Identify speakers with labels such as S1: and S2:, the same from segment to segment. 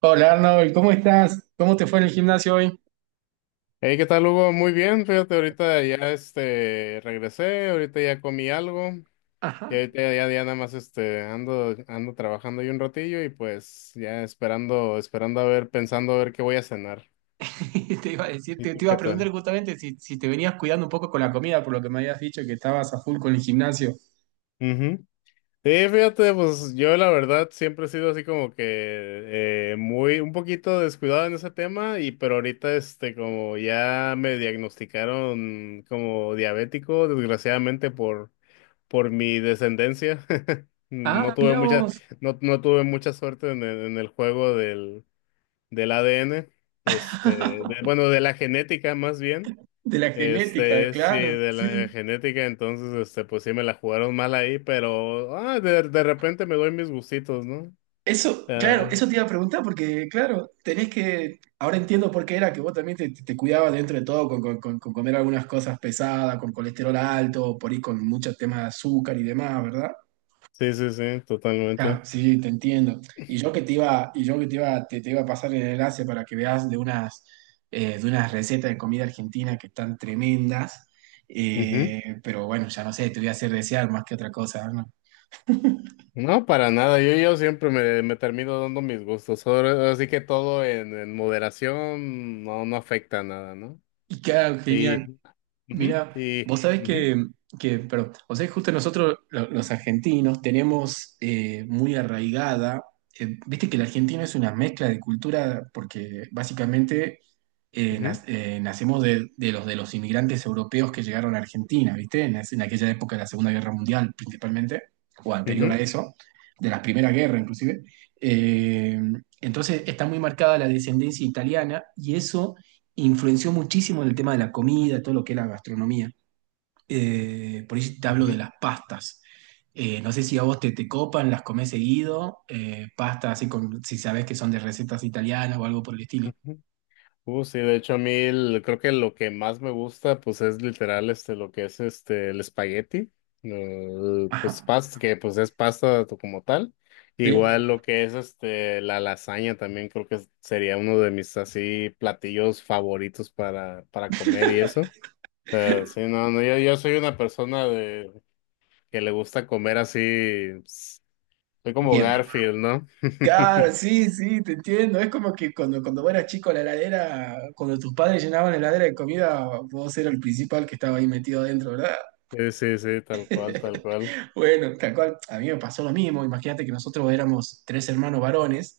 S1: Hola Arnold, ¿cómo estás? ¿Cómo te fue en el gimnasio hoy?
S2: Hey, ¿qué tal, Hugo? Muy bien, fíjate, ahorita ya regresé, ahorita ya comí algo, y
S1: Ajá.
S2: ahorita ya nada más ando trabajando ahí un ratillo y pues ya esperando, esperando a ver, pensando a ver qué voy a cenar.
S1: Te iba a decir,
S2: ¿Y
S1: te
S2: tú
S1: iba a
S2: qué
S1: preguntar
S2: tal?
S1: justamente si te venías cuidando un poco con la comida, por lo que me habías dicho que estabas a full con el gimnasio.
S2: Ujú. Sí, fíjate, pues yo la verdad siempre he sido así como que un poquito descuidado en ese tema, y pero ahorita como ya me diagnosticaron como diabético, desgraciadamente por mi descendencia.
S1: Ah,
S2: No tuve
S1: mirá
S2: mucha,
S1: vos.
S2: no tuve mucha suerte en el juego del ADN, este, de- bueno, de la genética más bien.
S1: De la genética,
S2: Sí,
S1: claro,
S2: de
S1: sí.
S2: la genética, entonces, pues sí me la jugaron mal ahí, pero de repente me doy mis gustitos, ¿no?
S1: Eso, claro,
S2: Ah,
S1: eso te iba a preguntar porque, claro, tenés que, ahora entiendo por qué era que vos también te cuidabas dentro de todo con comer algunas cosas pesadas, con colesterol alto, por ahí con muchos temas de azúcar y demás, ¿verdad?
S2: sí, sí, sí,
S1: Claro,
S2: totalmente.
S1: sí, te entiendo. Y yo que te iba, te iba a pasar el enlace para que veas de unas recetas de comida argentina que están tremendas.
S2: Ujú.
S1: Pero bueno, ya no sé, te voy a hacer desear más que otra cosa, ¿no?
S2: No, para nada. Yo siempre me termino dando mis gustos. Así que todo en moderación no afecta a nada, ¿no?
S1: Y claro, genial.
S2: Ujú,
S1: Mira,
S2: y,
S1: vos sabés
S2: ujú,
S1: que perdón, o sea, justo nosotros los argentinos tenemos muy arraigada, viste que el argentino es una mezcla de cultura porque básicamente
S2: ujú,
S1: nacemos de los inmigrantes europeos que llegaron a Argentina, viste, en aquella época de la Segunda Guerra Mundial principalmente, o anterior a
S2: ujú,
S1: eso, de la Primera Guerra inclusive. Eh, entonces está muy marcada la descendencia italiana y eso influenció muchísimo en el tema de la comida, todo lo que es la gastronomía. Por ahí te hablo de
S2: ujú,
S1: las pastas. No sé si a vos te copan, las comés seguido, pastas así con, si sabés que son de recetas italianas o algo por el estilo.
S2: ujú. Sí, de hecho a mí creo que lo que más me gusta pues es literal lo que es el espagueti,
S1: Ajá.
S2: pues pasta que pues es pasta como tal.
S1: ¿Sí? Ya.
S2: Igual lo que es la lasaña también creo que sería uno de mis así platillos favoritos para comer y eso. Sí, no, no, yo soy una persona de que le gusta comer así, pues, soy como
S1: Bien.
S2: Garfield, ¿no?
S1: Claro, sí, sí, te entiendo. Es como que cuando vos eras chico, la heladera, cuando tus padres llenaban la heladera de comida, vos eras el principal que estaba ahí metido adentro, ¿verdad?
S2: Sí, sí, sí, tal cual, tal cual.
S1: Bueno, tal cual, a mí me pasó lo mismo. Imagínate que nosotros éramos tres hermanos varones,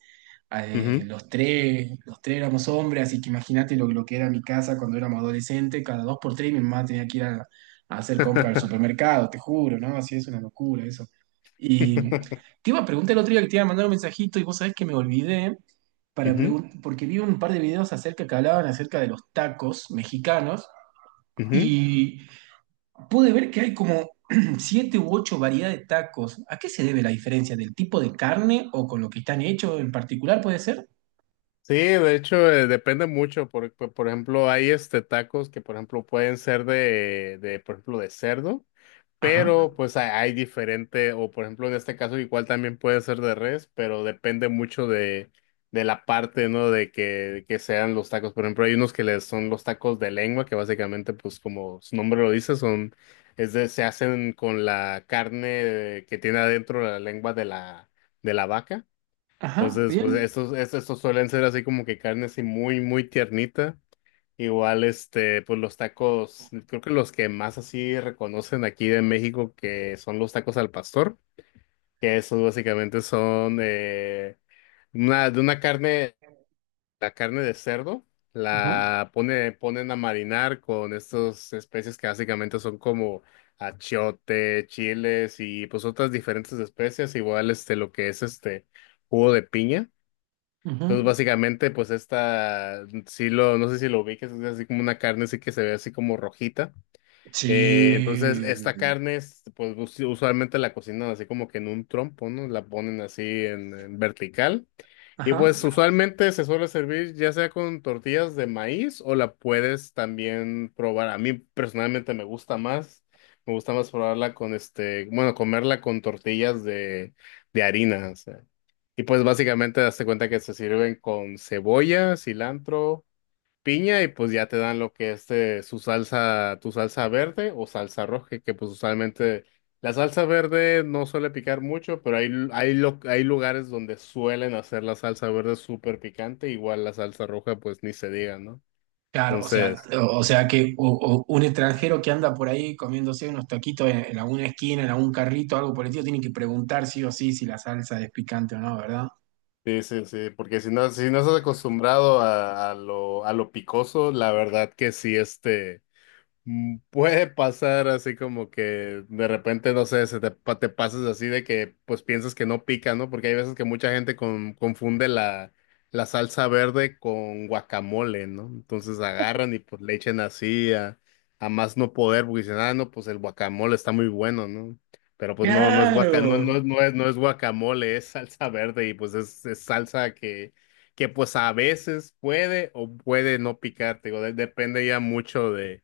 S2: Ujú.
S1: los tres éramos hombres, así que imagínate lo que era mi casa cuando éramos adolescentes, cada dos por tres mi mamá tenía que ir a hacer compras al supermercado, te juro, ¿no? Así es una locura eso. Y te iba a preguntar el otro día que te iba a mandar un mensajito y vos sabés que me olvidé
S2: Ujú,
S1: porque vi un par de videos acerca que hablaban acerca de los tacos mexicanos.
S2: ujú.
S1: Y pude ver que hay como siete u ocho variedades de tacos. ¿A qué se debe la diferencia? ¿Del tipo de carne o con lo que están hechos en particular puede ser?
S2: Sí, de hecho, depende mucho. Por ejemplo, hay tacos que, por ejemplo, pueden ser de, por ejemplo, de cerdo. Pero
S1: Ajá,
S2: pues hay diferente, o por ejemplo en este caso igual también puede ser de res, pero depende mucho de la parte, ¿no? De que sean los tacos. Por ejemplo, hay unos que les son los tacos de lengua, que básicamente pues como su nombre lo dice, se hacen con la carne que tiene adentro la lengua de la vaca.
S1: ajá,
S2: Entonces, pues
S1: bien.
S2: estos suelen ser así como que carne así muy, muy tiernita. Igual, pues los tacos, creo que los que más así reconocen aquí de México que son los tacos al pastor, que esos básicamente son una carne, la carne de cerdo,
S1: Ajá,
S2: ponen a marinar con estas especies que básicamente son como achiote, chiles y pues otras diferentes especies, igual lo que es jugo de piña.
S1: ajá.
S2: Entonces, básicamente, pues esta, sí lo, no sé si lo ubiques, es así como una carne así que se ve así como rojita. Entonces,
S1: Sí,
S2: esta carne, pues usualmente la cocinan así como que en un trompo, ¿no? La ponen así en vertical. Y
S1: ajá.
S2: pues usualmente se suele servir ya sea con tortillas de maíz o la puedes también probar. A mí personalmente me gusta más probarla con bueno, comerla con tortillas de harina. O sea. Y pues básicamente das cuenta que se sirven con cebolla, cilantro piña y pues ya te dan lo que es tu salsa verde o salsa roja, que, pues usualmente la salsa verde no suele picar mucho, pero hay, lu- hay, lo- hay lugares donde suelen hacer la salsa verde súper picante, igual la salsa roja pues ni se diga, ¿no?
S1: Claro, o sea,
S2: Entonces,
S1: o sea que o un extranjero que anda por ahí comiéndose unos taquitos en alguna esquina, en algún carrito, algo por el estilo, tiene que preguntar sí o sí si la salsa es picante o no, ¿verdad?
S2: sí, sí, sí, porque si no estás acostumbrado a, a lo picoso, la verdad que sí. Puede pasar así como que de repente, no sé, te pasas así de que pues piensas que no pica, ¿no? Porque hay veces que mucha gente confunde la salsa verde con guacamole, ¿no? Entonces agarran y pues le echen así a más no poder, porque dicen, ah, no, pues el guacamole está muy bueno, ¿no? Pero pues no, no es guaca, no,
S1: Claro,
S2: no, no es, no es guacamole, es, salsa verde y pues es salsa que pues a veces puede o puede no picar, te digo, depende ya mucho de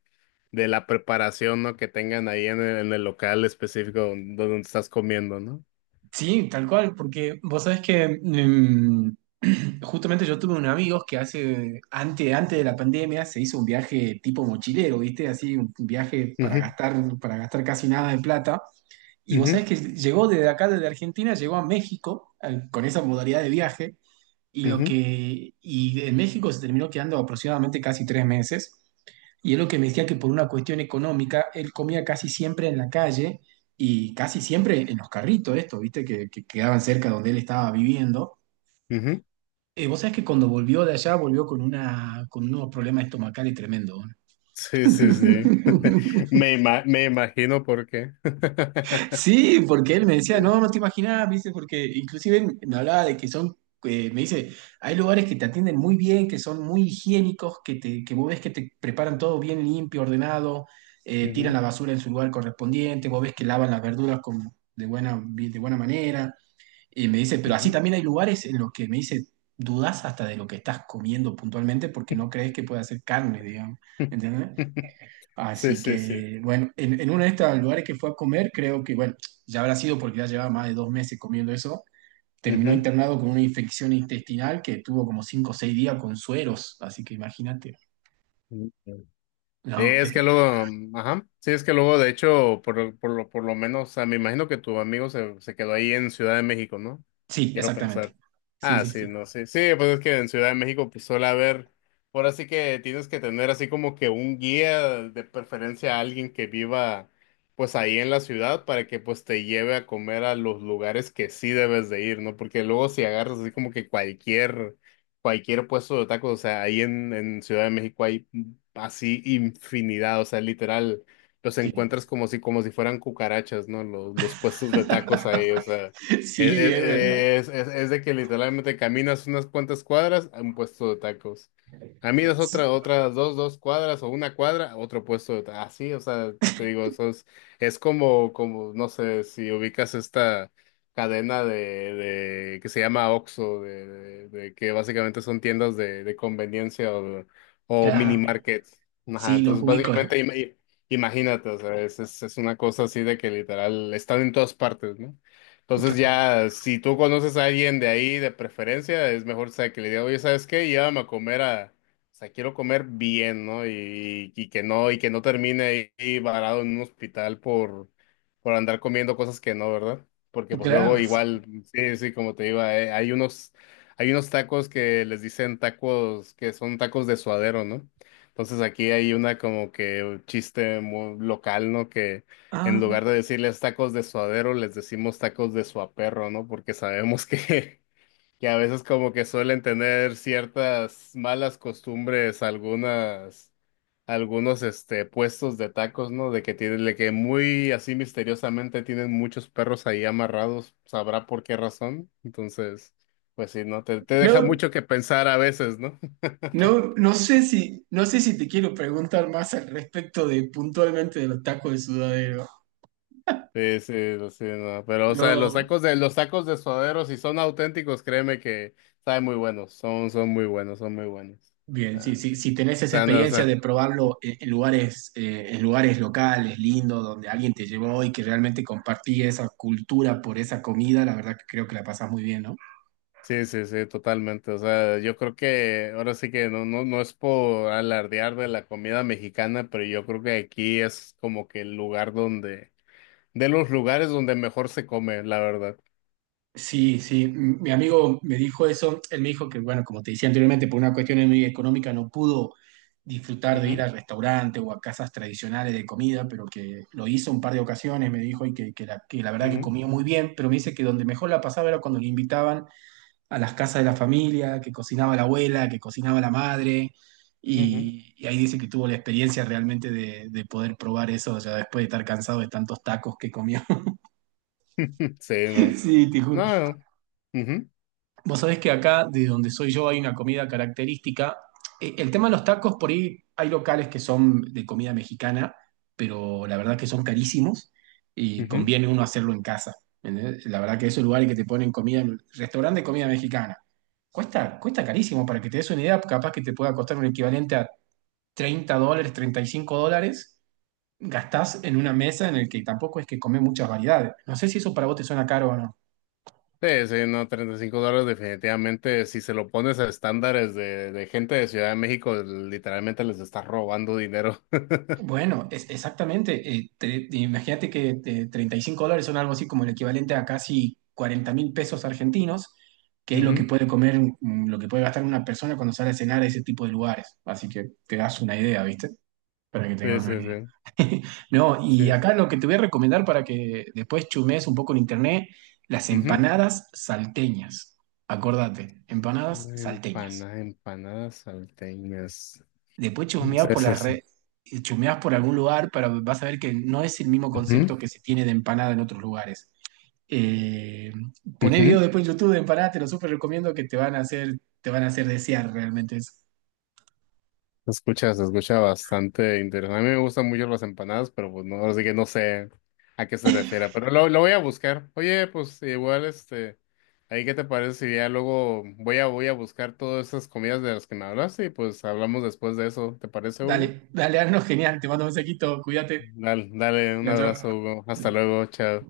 S2: la preparación, ¿no? Que tengan ahí en el local específico donde, estás comiendo, ¿no?
S1: sí, tal cual, porque vos sabés que justamente yo tuve un amigo que hace, antes de la pandemia, se hizo un viaje tipo mochilero, ¿viste? Así, un viaje
S2: Ujú,
S1: para gastar casi nada de plata. Y vos
S2: ujú,
S1: sabés que llegó desde acá, desde Argentina, llegó a México con esa modalidad de viaje,
S2: ujú,
S1: y en México se terminó quedando aproximadamente casi tres meses. Y es lo que me decía que por una cuestión económica, él comía casi siempre en la calle y casi siempre en los carritos, esto, viste, que quedaban cerca donde él estaba viviendo.
S2: ujú.
S1: Vos sabés que cuando volvió de allá, volvió con unos problemas estomacales tremendos.
S2: Sí, sí, sí. Me imagino por qué.
S1: Sí, porque él me decía, no, no te imaginas, me dice, porque inclusive me hablaba de que son, me dice, hay lugares que te atienden muy bien, que son muy higiénicos, que vos ves que te preparan todo bien limpio, ordenado, tiran
S2: Ujú,
S1: la basura en su lugar correspondiente, vos ves que lavan las verduras de buena manera, y me dice, pero así
S2: ujú.
S1: también hay lugares en los que me dice, dudás hasta de lo que estás comiendo puntualmente porque no crees que pueda ser carne, digamos, ¿entendés?
S2: Sí,
S1: Así
S2: sí, sí.
S1: que, bueno, en uno de estos lugares que fue a comer, creo que, bueno, ya habrá sido porque ya llevaba más de dos meses comiendo eso. Terminó internado con una infección intestinal que tuvo como cinco o seis días con sueros, así que imagínate.
S2: Ujú. Sí,
S1: No,
S2: es que luego, ajá, sí, es que luego, de hecho, por lo menos, o sea, me imagino que tu amigo se quedó ahí en Ciudad de México, ¿no?
S1: sí,
S2: Quiero
S1: exactamente.
S2: pensar.
S1: Sí,
S2: Ah,
S1: sí, sí.
S2: sí, no, sí, sí, pues es que en Ciudad de México, pues suele haber, ahora sí que tienes que tener así como que un guía, de preferencia a alguien que viva, pues ahí en la ciudad, para que pues te lleve a comer a los lugares que sí debes de ir, ¿no? Porque luego si agarras así como que cualquier puesto de tacos, o sea, ahí en Ciudad de México hay así infinidad, o sea, literal, los
S1: Sí,
S2: encuentras como si fueran cucarachas, ¿no? Los puestos de tacos ahí, o sea, es,
S1: sí,
S2: es,
S1: es verdad.
S2: es- es- es de que literalmente caminas unas cuantas cuadras a un puesto de tacos. Caminas
S1: Sí,
S2: otras dos cuadras o una cuadra, a otro puesto de tacos. Así, o sea, te digo, eso es como, no sé, si ubicas esta cadena de que se llama Oxxo, de que básicamente son tiendas de conveniencia o mini
S1: claro.
S2: market. Ajá,
S1: Sí, los
S2: entonces
S1: ubico.
S2: básicamente imagínate, o sea, es una cosa así de que literal están en todas partes, ¿no? Entonces
S1: Claro,
S2: ya, si tú conoces a alguien de ahí de preferencia, es mejor, o sea, que le diga, oye, ¿sabes qué? Llévame a comer a, o sea, quiero comer bien, ¿no? Y que no termine ahí varado en un hospital por andar comiendo cosas que no, ¿verdad? Porque pues luego
S1: claro.
S2: igual, sí, sí, como te iba, hay unos tacos que les dicen tacos, que son tacos de suadero, ¿no? Entonces aquí hay una como que un chiste muy local, ¿no? Que en
S1: Ah,
S2: lugar de decirles tacos de suadero, les decimos tacos de suaperro, ¿no? Porque sabemos que, que a veces como que suelen tener ciertas malas costumbres algunos puestos de tacos, ¿no? De que muy así misteriosamente tienen muchos perros ahí amarrados, sabrá por qué razón. Entonces, pues sí, ¿no? Te deja
S1: no,
S2: mucho que pensar a veces, ¿no?
S1: no no sé si te quiero preguntar más al respecto de puntualmente de los tacos de sudadero.
S2: Sí, sí, sí, no. Pero, o sea, los
S1: Yo,
S2: tacos de, los tacos de suadero, si son auténticos, créeme que saben muy buenos, son muy buenos, son muy buenos.
S1: bien, sí,
S2: Ah.
S1: sí, si tenés
S2: O
S1: esa
S2: sea, no, o
S1: experiencia
S2: sea,
S1: de probarlo en lugares locales, lindos, donde alguien te llevó y que realmente compartí esa cultura por esa comida, la verdad que creo que la pasás muy bien, ¿no?
S2: sí, sí, sí, totalmente. O sea, yo creo que ahora sí que no, no, no es por alardear de la comida mexicana, pero yo creo que aquí es como que de los lugares donde mejor se come, la verdad.
S1: Sí, sí, mi amigo me dijo eso, él me dijo que, bueno, como te decía anteriormente, por una cuestión muy económica no pudo disfrutar de ir al restaurante o a casas tradicionales de comida, pero que lo hizo un par de ocasiones, me dijo, y que, que la verdad que
S2: Ujú,
S1: comía muy bien, pero me dice que donde mejor la pasaba era cuando le invitaban a las casas de la familia, que cocinaba la abuela, que cocinaba la madre,
S2: ujú, ujú.
S1: y ahí dice que tuvo la experiencia realmente de poder probar eso ya después de estar cansado de tantos tacos que comió.
S2: Sí, no.
S1: Sí, te juro.
S2: No. Ujú,
S1: Vos sabés que acá, de donde soy yo, hay una comida característica. El tema de los tacos, por ahí hay locales que son de comida mexicana, pero la verdad que son carísimos y
S2: ujú.
S1: conviene uno hacerlo en casa. ¿Entendés? La verdad que esos lugares que te ponen comida, restaurante de comida mexicana, cuesta, cuesta carísimo. Para que te des una idea, capaz que te pueda costar un equivalente a $30, 35 dólares. Gastás en una mesa en el que tampoco es que comés muchas variedades. No sé si eso para vos te suena caro o no.
S2: Sí, sí, no, $35 definitivamente, si se lo pones a estándares de gente de Ciudad de México, literalmente les está robando dinero.
S1: Bueno, es, exactamente. Imagínate que $35 son algo así como el equivalente a casi 40.000 pesos argentinos, que es lo que
S2: Ujú.
S1: puede comer, lo que puede gastar una persona cuando sale a cenar a ese tipo de lugares. Así que te das una idea, ¿viste? Para que
S2: Sí,
S1: tengas una
S2: sí,
S1: idea.
S2: sí.
S1: No, y
S2: Sí.
S1: acá lo que te voy a recomendar para que después chumees un poco en internet, las
S2: Ujú.
S1: empanadas salteñas. Acordate, empanadas salteñas.
S2: Empanadas, empanadas salteñas.
S1: Después chusmeás
S2: Sí,
S1: por
S2: sí,
S1: las
S2: sí.
S1: redes, chusmeás por algún lugar para vas a ver que no es el mismo
S2: Ujú,
S1: concepto que se tiene de empanada en otros lugares. Eh, poné
S2: ujú.
S1: videos después en YouTube de empanadas, te lo súper recomiendo que te van a hacer, te van a hacer desear realmente eso.
S2: Se escucha bastante interesante. A mí me gustan mucho las empanadas, pero pues no, así que no sé a qué se refiere. Pero lo voy a buscar. Oye, pues igual, ahí qué te parece si ya luego voy a buscar todas esas comidas de las que me hablaste y pues hablamos después de eso. ¿Te parece,
S1: Dale,
S2: Hugo?
S1: dale, Arno, genial, te mando un mensajito, cuídate.
S2: Dale, dale, un
S1: Chao,
S2: abrazo,
S1: chao.
S2: Hugo. Hasta luego, chao.